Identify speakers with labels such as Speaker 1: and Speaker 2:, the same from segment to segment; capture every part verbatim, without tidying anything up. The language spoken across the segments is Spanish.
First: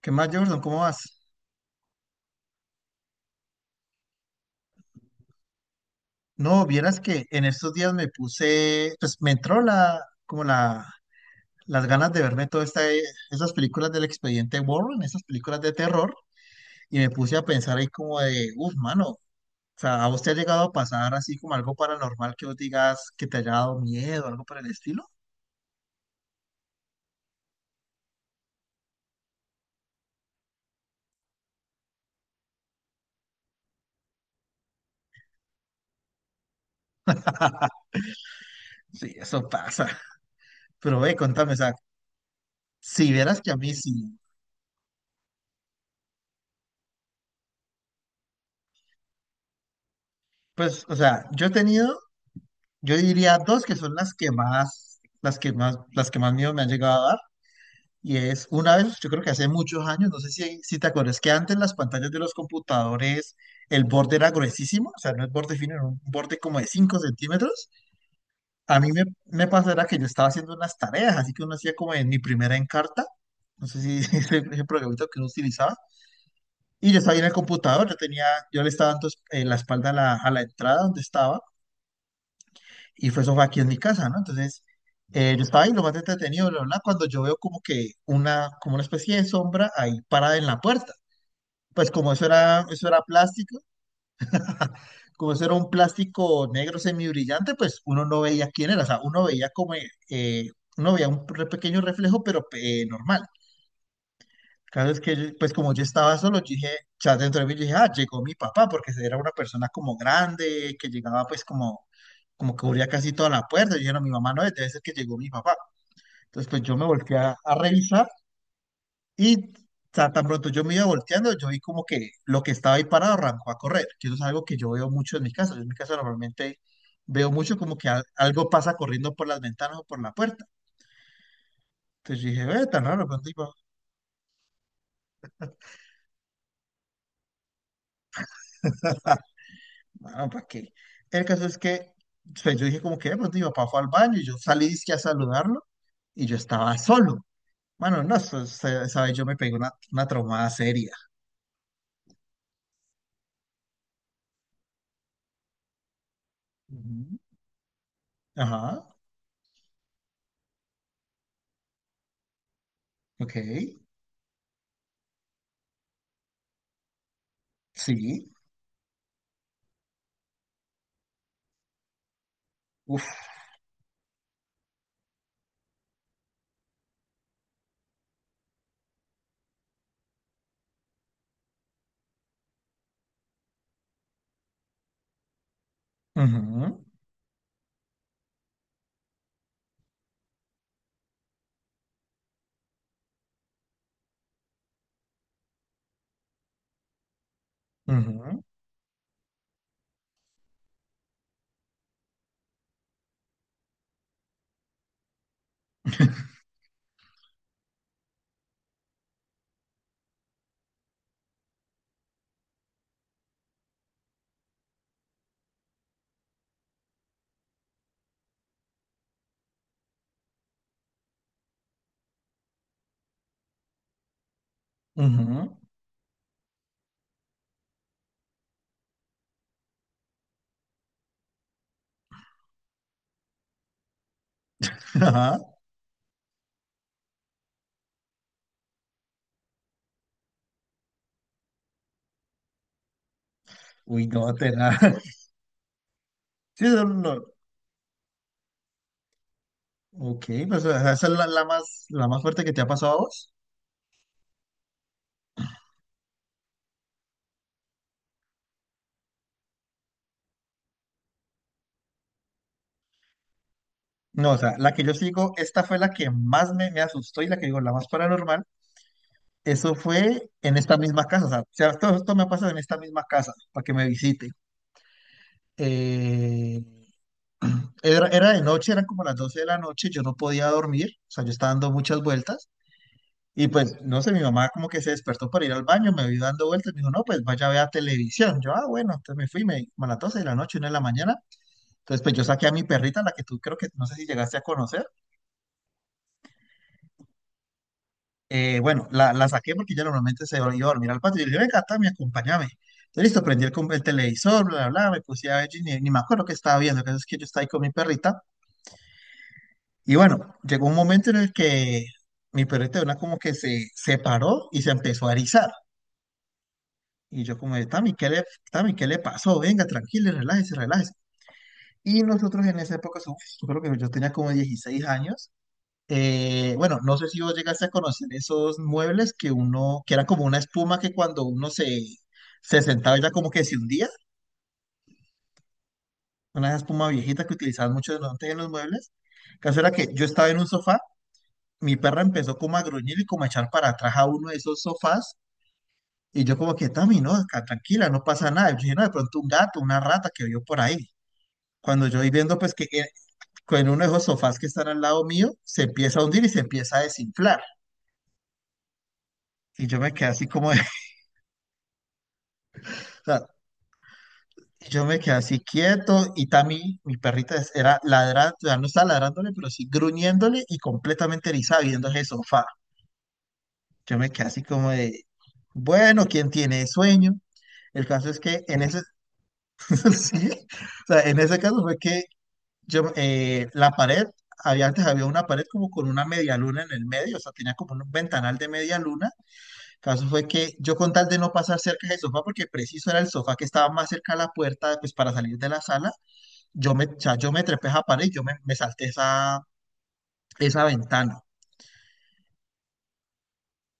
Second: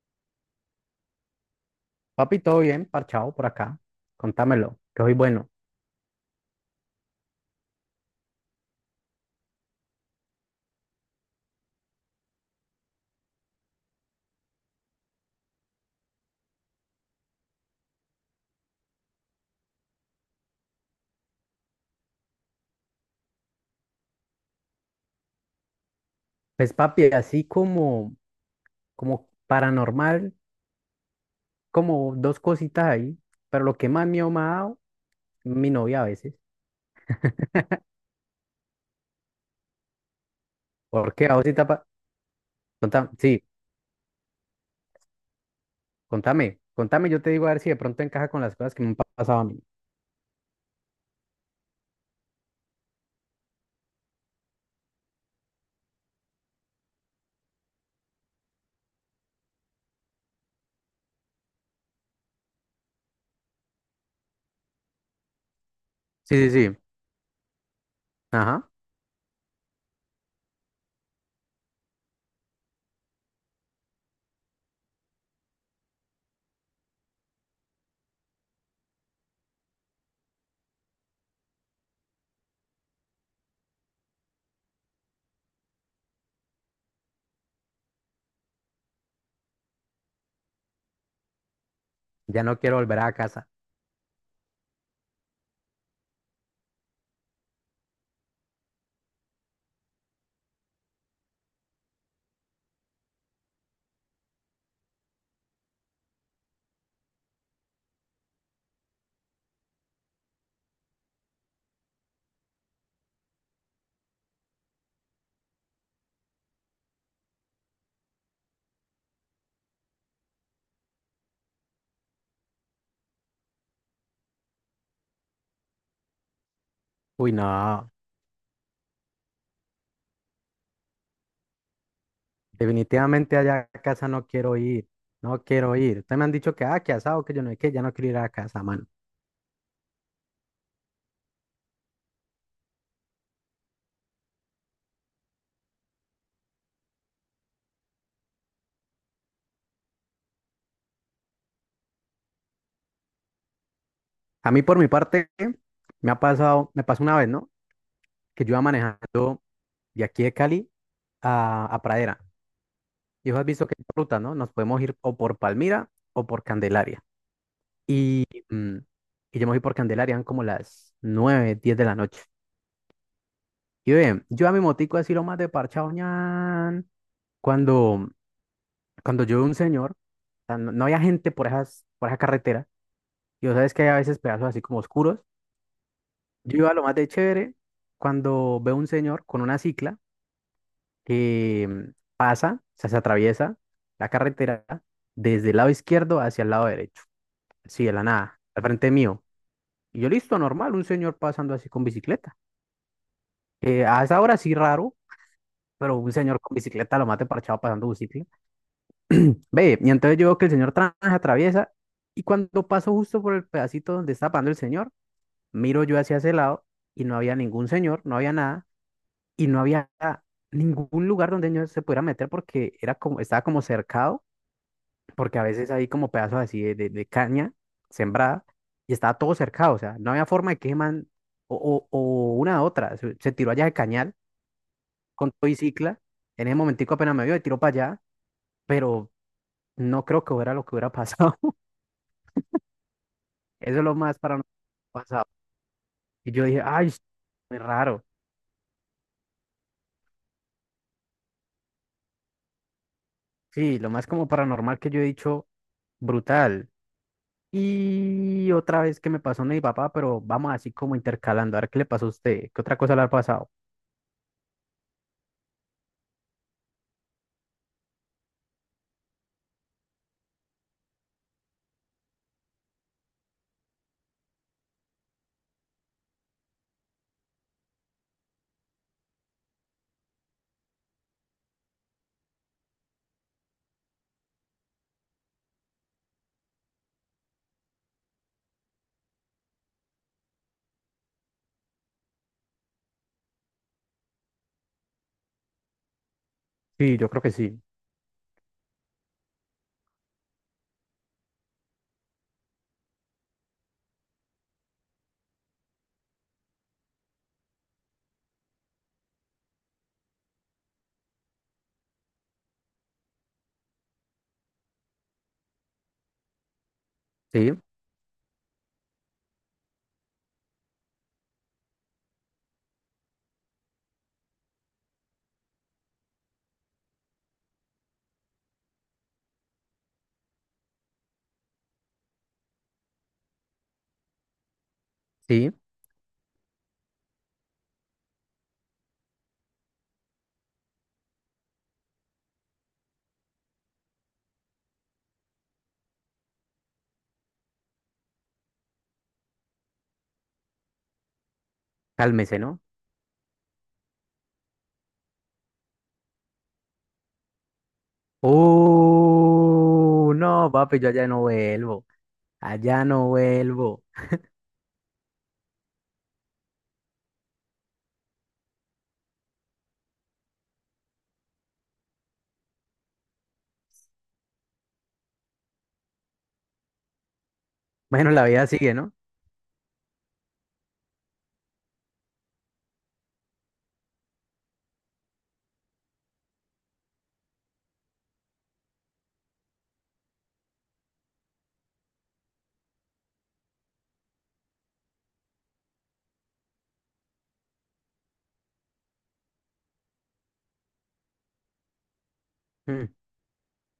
Speaker 1: ¿Qué más, Jordan? ¿Cómo vas?
Speaker 2: Papi, todo bien, parchado por acá. Contámelo, que hoy bueno.
Speaker 1: No, vieras que en estos días me puse, pues me entró la, como la, las ganas de verme todas esas películas del Expediente Warren, esas películas de terror, y me puse a pensar ahí como de, uff, mano, o sea, ¿a vos te ha llegado a pasar así como algo paranormal que vos digas que te haya dado miedo, algo por el estilo?
Speaker 2: Pues papi, así como, como paranormal, como dos cositas ahí, pero lo que más miedo me ha dado, mi novia a veces.
Speaker 1: Sí, eso pasa. Pero
Speaker 2: ¿Por
Speaker 1: ve,
Speaker 2: qué? ¿A vos sí
Speaker 1: contame, o
Speaker 2: te ha
Speaker 1: sea,
Speaker 2: pa-
Speaker 1: si
Speaker 2: contá-
Speaker 1: vieras
Speaker 2: sí,
Speaker 1: que a mí sí,
Speaker 2: contame, contame, yo te digo a ver si de pronto encaja con las cosas que me han pa- pasado a mí.
Speaker 1: pues, o sea, yo he tenido, yo diría dos que son las que más, las que más, las que más miedo me han llegado a dar. Y es una vez, yo creo que hace muchos años, no sé si, si te acuerdas que antes las pantallas de los computadores, el borde era gruesísimo, o sea, no es borde fino, era un
Speaker 2: Sí,
Speaker 1: borde
Speaker 2: sí,
Speaker 1: como de
Speaker 2: sí,
Speaker 1: cinco centímetros.
Speaker 2: ajá,
Speaker 1: A mí me, me pasó era que yo estaba haciendo unas tareas, así que uno hacía como en mi primera encarta, no sé si ese el, programita que uno utilizaba, y yo estaba ahí en el computador, yo tenía, yo le estaba dando eh, la espalda a la, a la entrada donde estaba, y fue eso fue aquí en mi casa, ¿no? Entonces, eh, yo estaba ahí lo más entretenido, bla, bla, bla, cuando yo veo como que una, como una especie de sombra ahí parada en la puerta. Pues como eso
Speaker 2: ya no
Speaker 1: era,
Speaker 2: quiero
Speaker 1: eso
Speaker 2: volver
Speaker 1: era
Speaker 2: a casa.
Speaker 1: plástico, como eso era un plástico negro semibrillante, pues uno no veía quién era, o sea, uno veía como, eh, eh, uno veía un re- pequeño reflejo, pero eh, normal. Cada vez que, yo- Pues como yo estaba solo, yo dije, o sea, dentro de mí yo dije, ah, llegó mi papá, porque era una persona como grande, que llegaba pues como, como que cubría casi toda la puerta. Yo dije, no, mi mamá no es, debe ser que llegó mi papá. Entonces, pues yo me volteé a, a revisar y o tan pronto yo me iba volteando, yo vi como que lo que estaba ahí parado arrancó a correr, que eso es algo que yo veo mucho en mi casa. Yo en mi casa normalmente veo
Speaker 2: Uy,
Speaker 1: mucho como que
Speaker 2: no,
Speaker 1: al- algo pasa corriendo por las ventanas o por la puerta. Entonces yo dije, ve, tan raro, de pronto
Speaker 2: definitivamente
Speaker 1: iba,
Speaker 2: allá a casa no quiero ir, no quiero ir. Ustedes me han dicho que, ah, que asado, que yo no sé qué, ya no quiero ir a casa, mano.
Speaker 1: bueno, ¿para qué? El caso es que pues, yo dije como que de pronto mi papá fue al baño y yo salí dizque a saludarlo y yo estaba solo. Bueno, no, eso- esa esa vez yo me pegué una, una traumada seria.
Speaker 2: A mí por mi parte me ha pasado, me pasó
Speaker 1: Ujú.
Speaker 2: una vez, ¿no? Que yo iba
Speaker 1: Ajá,
Speaker 2: manejando de aquí de Cali a, a Pradera. Y
Speaker 1: ok,
Speaker 2: vos has visto que hay ruta, ¿no? Nos podemos ir o por Palmira o por Candelaria.
Speaker 1: sí.
Speaker 2: Mm. Y yo me fui por Candelaria, eran como las nueve, diez de la noche. Y bien, yo a mi motico así lo más de parchado, ñan, cuando, cuando yo veo un señor, o sea, no, no había gente por esas, por esa carretera, y vos sabes que hay a veces pedazos así como oscuros. Yo iba
Speaker 1: Ujú,
Speaker 2: lo más de chévere cuando veo un señor con una cicla que mm, pasa, o sea, se atraviesa la carretera desde el lado izquierdo hacia el lado derecho, así de la nada,
Speaker 1: ujú,
Speaker 2: al frente mío. Y yo listo, normal, un señor pasando así con bicicleta. Eh, a esa hora sí raro, pero un señor con bicicleta lo mate parchado pasando bicicleta. Ve, y entonces yo veo que el señor trans atraviesa y cuando paso justo por el pedacito donde está pasando el señor, miro yo hacia ese lado y no había ningún señor, no había nada y no había ningún lugar donde yo se pudiera meter porque era como, estaba como cercado porque a
Speaker 1: ujú,
Speaker 2: veces hay como pedazos así de, de- de caña sembrada y estaba todo cercado, o sea, no había forma de que ese man, o, o, o una a otra, se, se tiró allá de cañal con
Speaker 1: ajá.
Speaker 2: todo y cicla, en ese momentico apenas me vio y tiró para allá, pero no creo que hubiera lo que hubiera pasado, eso es lo
Speaker 1: Uy,
Speaker 2: más
Speaker 1: no,
Speaker 2: paranormal
Speaker 1: te da.
Speaker 2: que ha pasado, y yo dije,
Speaker 1: Sí, no,
Speaker 2: ay,
Speaker 1: no.
Speaker 2: es
Speaker 1: No.
Speaker 2: muy raro,
Speaker 1: Ok, pues o sea, esa es la, la más, la más fuerte que te ha pasado a vos.
Speaker 2: sí, lo más como paranormal que yo he dicho, brutal, y otra vez que me pasó no mi papá, pero vamos así como intercalando, a ver qué le pasó a usted, qué otra cosa le ha pasado,
Speaker 1: No, o sea, la que yo sigo, esta fue la que más me, me asustó y la que digo, la más paranormal. Eso fue en esta misma casa. O sea, o sea, todo esto me ha pasado en esta misma casa para que me visite. Eh, Era, era de noche, eran como las doce de la noche, yo no podía dormir, o sea, yo estaba dando muchas vueltas. Y pues, no sé, mi mamá como que se despertó para ir al baño, me vio dando vueltas, me dijo, no, pues vaya a ver televisión. Yo, ah, bueno, entonces me fui, me, como a las doce de la noche, una de la mañana. Entonces, pues yo saqué a mi perrita, la que tú creo que, no sé si llegaste a conocer.
Speaker 2: sí, yo creo que sí,
Speaker 1: Eh, bueno, la, la saqué porque ella normalmente se iba a dormir al patio. Y yo le dije, venga, Tami, acompáñame. Entonces, listo, prendí el, com- el televisor, bla, bla, bla, me puse a ver, y ni, ni me acuerdo qué estaba viendo, que es que yo estaba ahí con mi perrita. Y bueno, llegó un momento en el que mi perrita de una como que se separó y se empezó a erizar. Y yo como,
Speaker 2: sí.
Speaker 1: de, Tami, ¿qué le, Tami, ¿qué le pasó? Venga, tranquila, relájese, relájese. Y nosotros en esa época, uf, yo creo que yo tenía como dieciséis años. Eh, bueno, no sé si vos llegaste a conocer esos muebles que uno, que era como una espuma que cuando uno se, se sentaba ya como que se hundía,
Speaker 2: Sí,
Speaker 1: una espuma viejita que utilizaban mucho antes en los muebles. El caso era que yo estaba en un sofá, mi perra empezó como a gruñir y como a echar para atrás a uno de esos sofás. Y yo como que, Tami, no, acá, tranquila, no pasa nada. Yo dije, no, de pronto un gato, una rata que vio por ahí. Cuando yo voy viendo,
Speaker 2: cálmese,
Speaker 1: pues
Speaker 2: ¿no?
Speaker 1: que eh, con uno de esos sofás que están al lado mío, se empieza a hundir y se empieza a desinflar. Y yo me quedé
Speaker 2: Uh,
Speaker 1: así como,
Speaker 2: no,
Speaker 1: de-
Speaker 2: papi, yo allá no vuelvo. Allá
Speaker 1: o
Speaker 2: no
Speaker 1: sea,
Speaker 2: vuelvo.
Speaker 1: yo me quedé así quieto y Tami, mi perrita, es- era ladrando, ya no estaba ladrándole, pero sí gruñéndole y completamente erizada viendo ese sofá. Yo me quedé así como de, bueno, ¿quién tiene sueño? El caso
Speaker 2: Bueno,
Speaker 1: es
Speaker 2: la
Speaker 1: que
Speaker 2: vida
Speaker 1: en
Speaker 2: sigue,
Speaker 1: ese,
Speaker 2: ¿no?
Speaker 1: sí, o sea, en ese caso fue que yo, eh, la pared, había, antes había una pared como con una media luna en el medio, o sea, tenía como un ventanal de media luna. El caso fue que yo con tal de no pasar cerca del sofá, porque preciso era el sofá que estaba más cerca a la puerta, pues para salir de la sala, yo me, o sea, yo me trepé a esa pared, yo me, me salté esa, esa ventana.
Speaker 2: Mm.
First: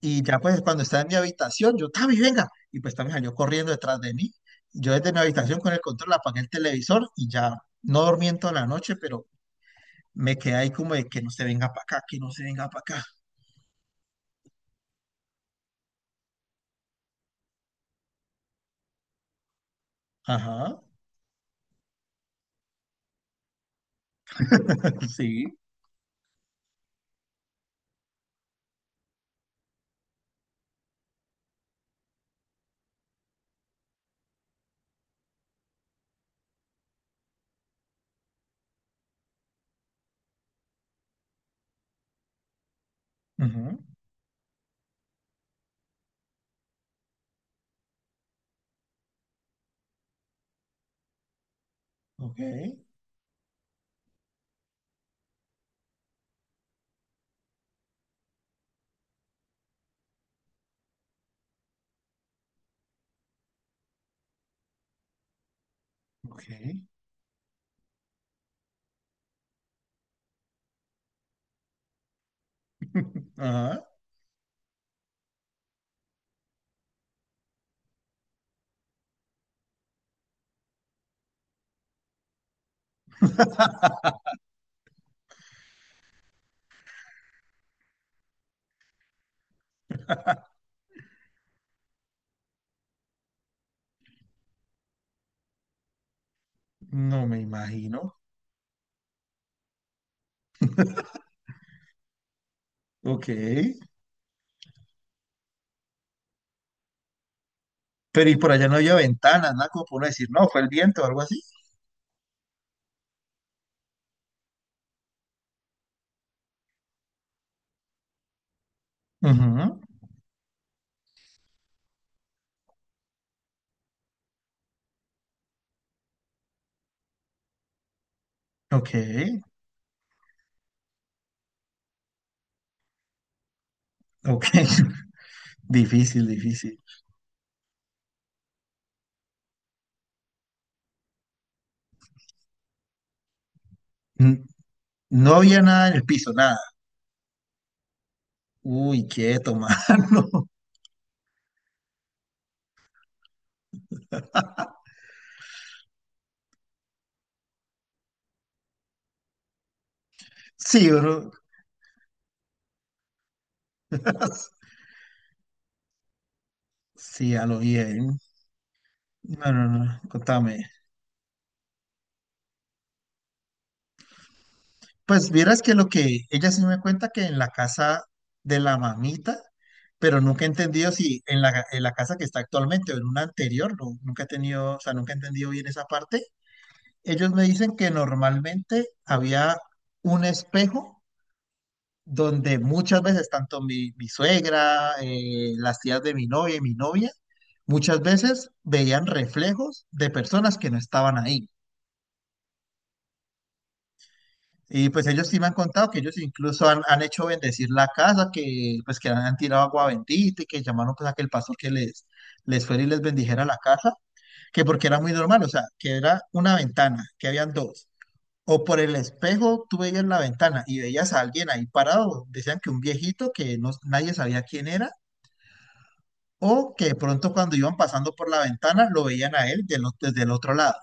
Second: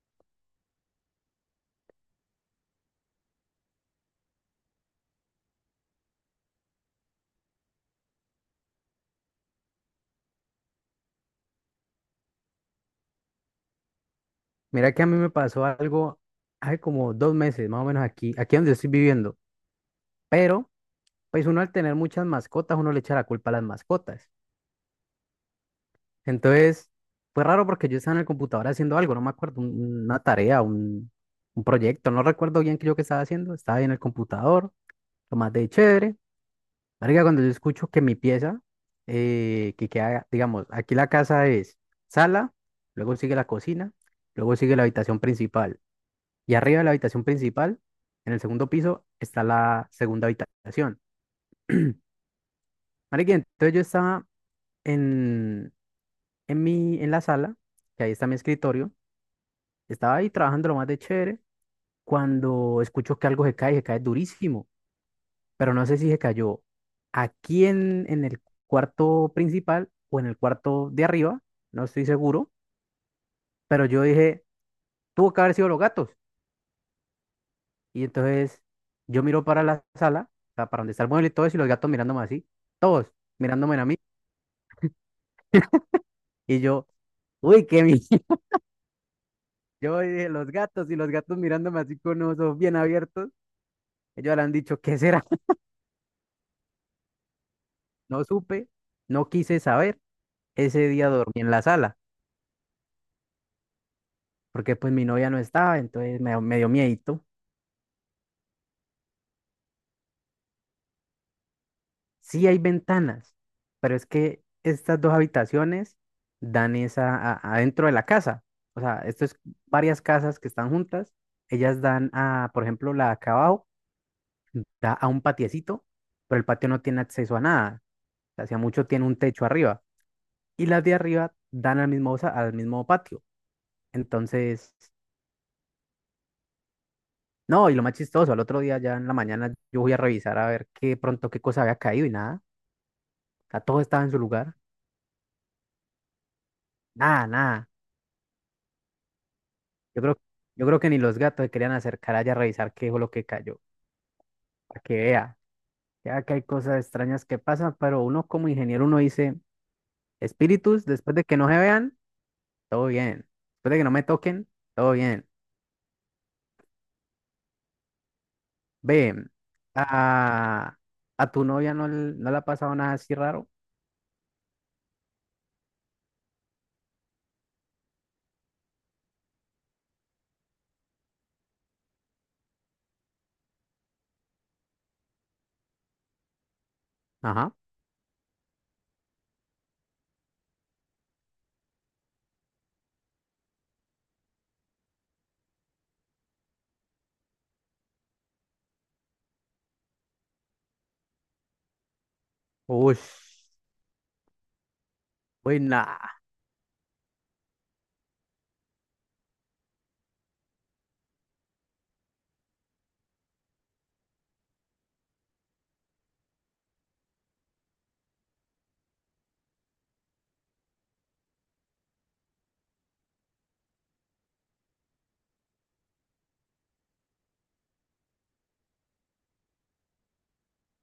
Speaker 1: Y ya pues cuando estaba en mi habitación, yo, Tavi, venga. Y pues Tavi salió corriendo detrás de mí. Yo desde mi habitación con el control apagué el televisor y ya no dormí en toda la noche, pero me quedé ahí como de que no se venga para acá, que no se venga para acá.
Speaker 2: Mira que a mí me pasó algo hace como dos meses, más o menos aquí, aquí donde estoy viviendo. Pero,
Speaker 1: Ajá,
Speaker 2: pues uno al tener muchas mascotas, uno le echa la culpa a las mascotas.
Speaker 1: sí.
Speaker 2: Entonces, fue raro porque yo estaba en el computador haciendo algo, no me acuerdo, un- una tarea, un, un proyecto, no recuerdo bien qué yo que estaba haciendo. Estaba ahí en el computador, lo más de chévere. Marica, cuando yo escucho que mi pieza, eh, que queda, digamos, aquí la casa es sala, luego sigue la
Speaker 1: Ujú,
Speaker 2: cocina, luego sigue la habitación principal. Y arriba de la habitación principal, en el segundo piso, está la segunda habitación.
Speaker 1: ok,
Speaker 2: Marica, entonces yo estaba en, en mi, en la sala, que ahí está mi escritorio, estaba ahí trabajando lo más de chévere, cuando escucho que algo se cae, se cae durísimo. Pero no sé si se
Speaker 1: ok.
Speaker 2: cayó aquí en, en el cuarto principal o en el cuarto de arriba, no estoy seguro, pero
Speaker 1: Ajá,
Speaker 2: yo dije, tuvo que haber sido los gatos. Y entonces yo miro para la sala, o sea, para donde está el mueble y todo eso, y los gatos mirándome así, todos mirándome a mí, y yo, uy, qué mi... Yo dije, los gatos y los gatos mirándome así con los ojos bien abiertos, ellos le han dicho, ¿qué será?
Speaker 1: no me imagino.
Speaker 2: No supe, no quise saber, ese día dormí en la sala,
Speaker 1: Ok.
Speaker 2: porque pues mi novia no estaba, entonces me, me dio miedito.
Speaker 1: Pero y por allá no había ventanas, nada como para uno decir, no, fue el viento o algo así.
Speaker 2: Sí hay ventanas, pero es que estas dos habitaciones dan esa a- adentro de la casa. O sea, esto es
Speaker 1: Ujú,
Speaker 2: varias casas que están juntas. Ellas dan a, por ejemplo, la de acá abajo da a un patiecito, pero el patio no tiene acceso a nada. Hacia mucho
Speaker 1: ok,
Speaker 2: tiene un techo arriba. Y las de arriba dan al mismo, sa- al mismo patio.
Speaker 1: ok.
Speaker 2: Entonces,
Speaker 1: Difícil, difícil.
Speaker 2: no, y lo más chistoso, al otro día ya en la mañana yo voy a revisar a ver qué pronto qué cosa había caído y nada. O sea, todo estaba en su
Speaker 1: N-
Speaker 2: lugar.
Speaker 1: No había nada en el piso, nada.
Speaker 2: Nada, nada.
Speaker 1: Uy, quieto,
Speaker 2: Yo
Speaker 1: mano.
Speaker 2: creo, yo creo que ni los gatos se querían acercar allá a revisar qué fue lo que cayó, para que vea. Ya que hay cosas extrañas que pasan, pero uno como ingeniero, uno dice, espíritus,
Speaker 1: Sí,
Speaker 2: después de
Speaker 1: bro.
Speaker 2: que no se vean, todo bien. Después de que no me toquen, todo bien.
Speaker 1: Sí, a lo bien.
Speaker 2: Ve,
Speaker 1: No, no, no, contame.
Speaker 2: a, a tu novia no, le- no le ha pasado nada así raro.
Speaker 1: Pues vieras que lo que ella sí me cuenta que en la casa de la mamita, pero nunca he entendido si en la, en la casa que está actualmente o en una anterior, no- nunca he tenido, o sea, nunca he entendido bien esa parte. Ellos me
Speaker 2: Ajá.
Speaker 1: dicen que normalmente había un espejo donde muchas veces tanto mi, mi suegra, eh, las tías de mi novia y mi novia, muchas veces veían reflejos de personas que no estaban ahí.
Speaker 2: Uy,
Speaker 1: Y pues ellos sí me han
Speaker 2: uy,
Speaker 1: contado que
Speaker 2: nah.
Speaker 1: ellos incluso han, han hecho bendecir la casa, que pues que han tirado agua bendita y que llamaron pues a que el pastor que les, les fuera y les bendijera la casa, que porque era muy normal, o sea, que era una ventana, que habían dos. O por el espejo tú veías la ventana y veías a alguien ahí parado, decían que un viejito que no, nadie sabía quién era, o que de pronto cuando iban pasando por la ventana lo veían a él del o- desde el otro lado.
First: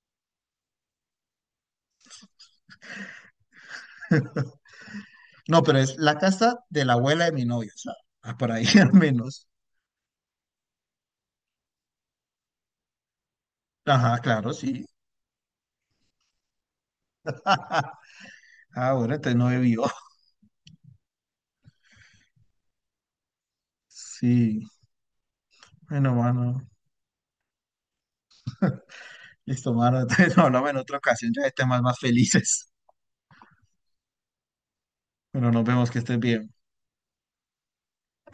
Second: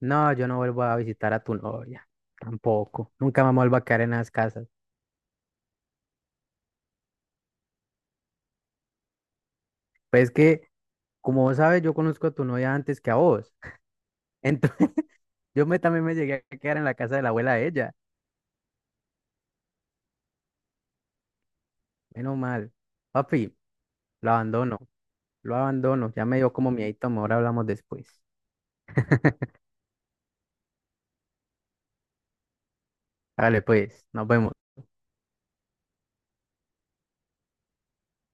Speaker 2: No, yo no vuelvo a visitar a tu novia. Tampoco. Nunca me vuelvo a quedar en las casas.
Speaker 1: No, pero es la casa de la abuela de mi novia, o sea, ah, por ahí al menos.
Speaker 2: Pues es que, como vos sabes, yo conozco a tu novia antes que a vos.
Speaker 1: Ajá, claro, sí.
Speaker 2: Yo me, también me llegué a quedar en la casa de la abuela de ella.
Speaker 1: Ah, bueno, entonces no bebió.
Speaker 2: Menos mal. Papi, lo
Speaker 1: Sí,
Speaker 2: abandono. Lo abandono.
Speaker 1: bueno,
Speaker 2: Ya me dio
Speaker 1: mano.
Speaker 2: como miedito. Ahora hablamos después.
Speaker 1: Listo, mano. Entonces hablamos en otra ocasión, ya de temas más felices.
Speaker 2: Dale, pues. Nos vemos.
Speaker 1: Bueno, nos vemos, que estés bien.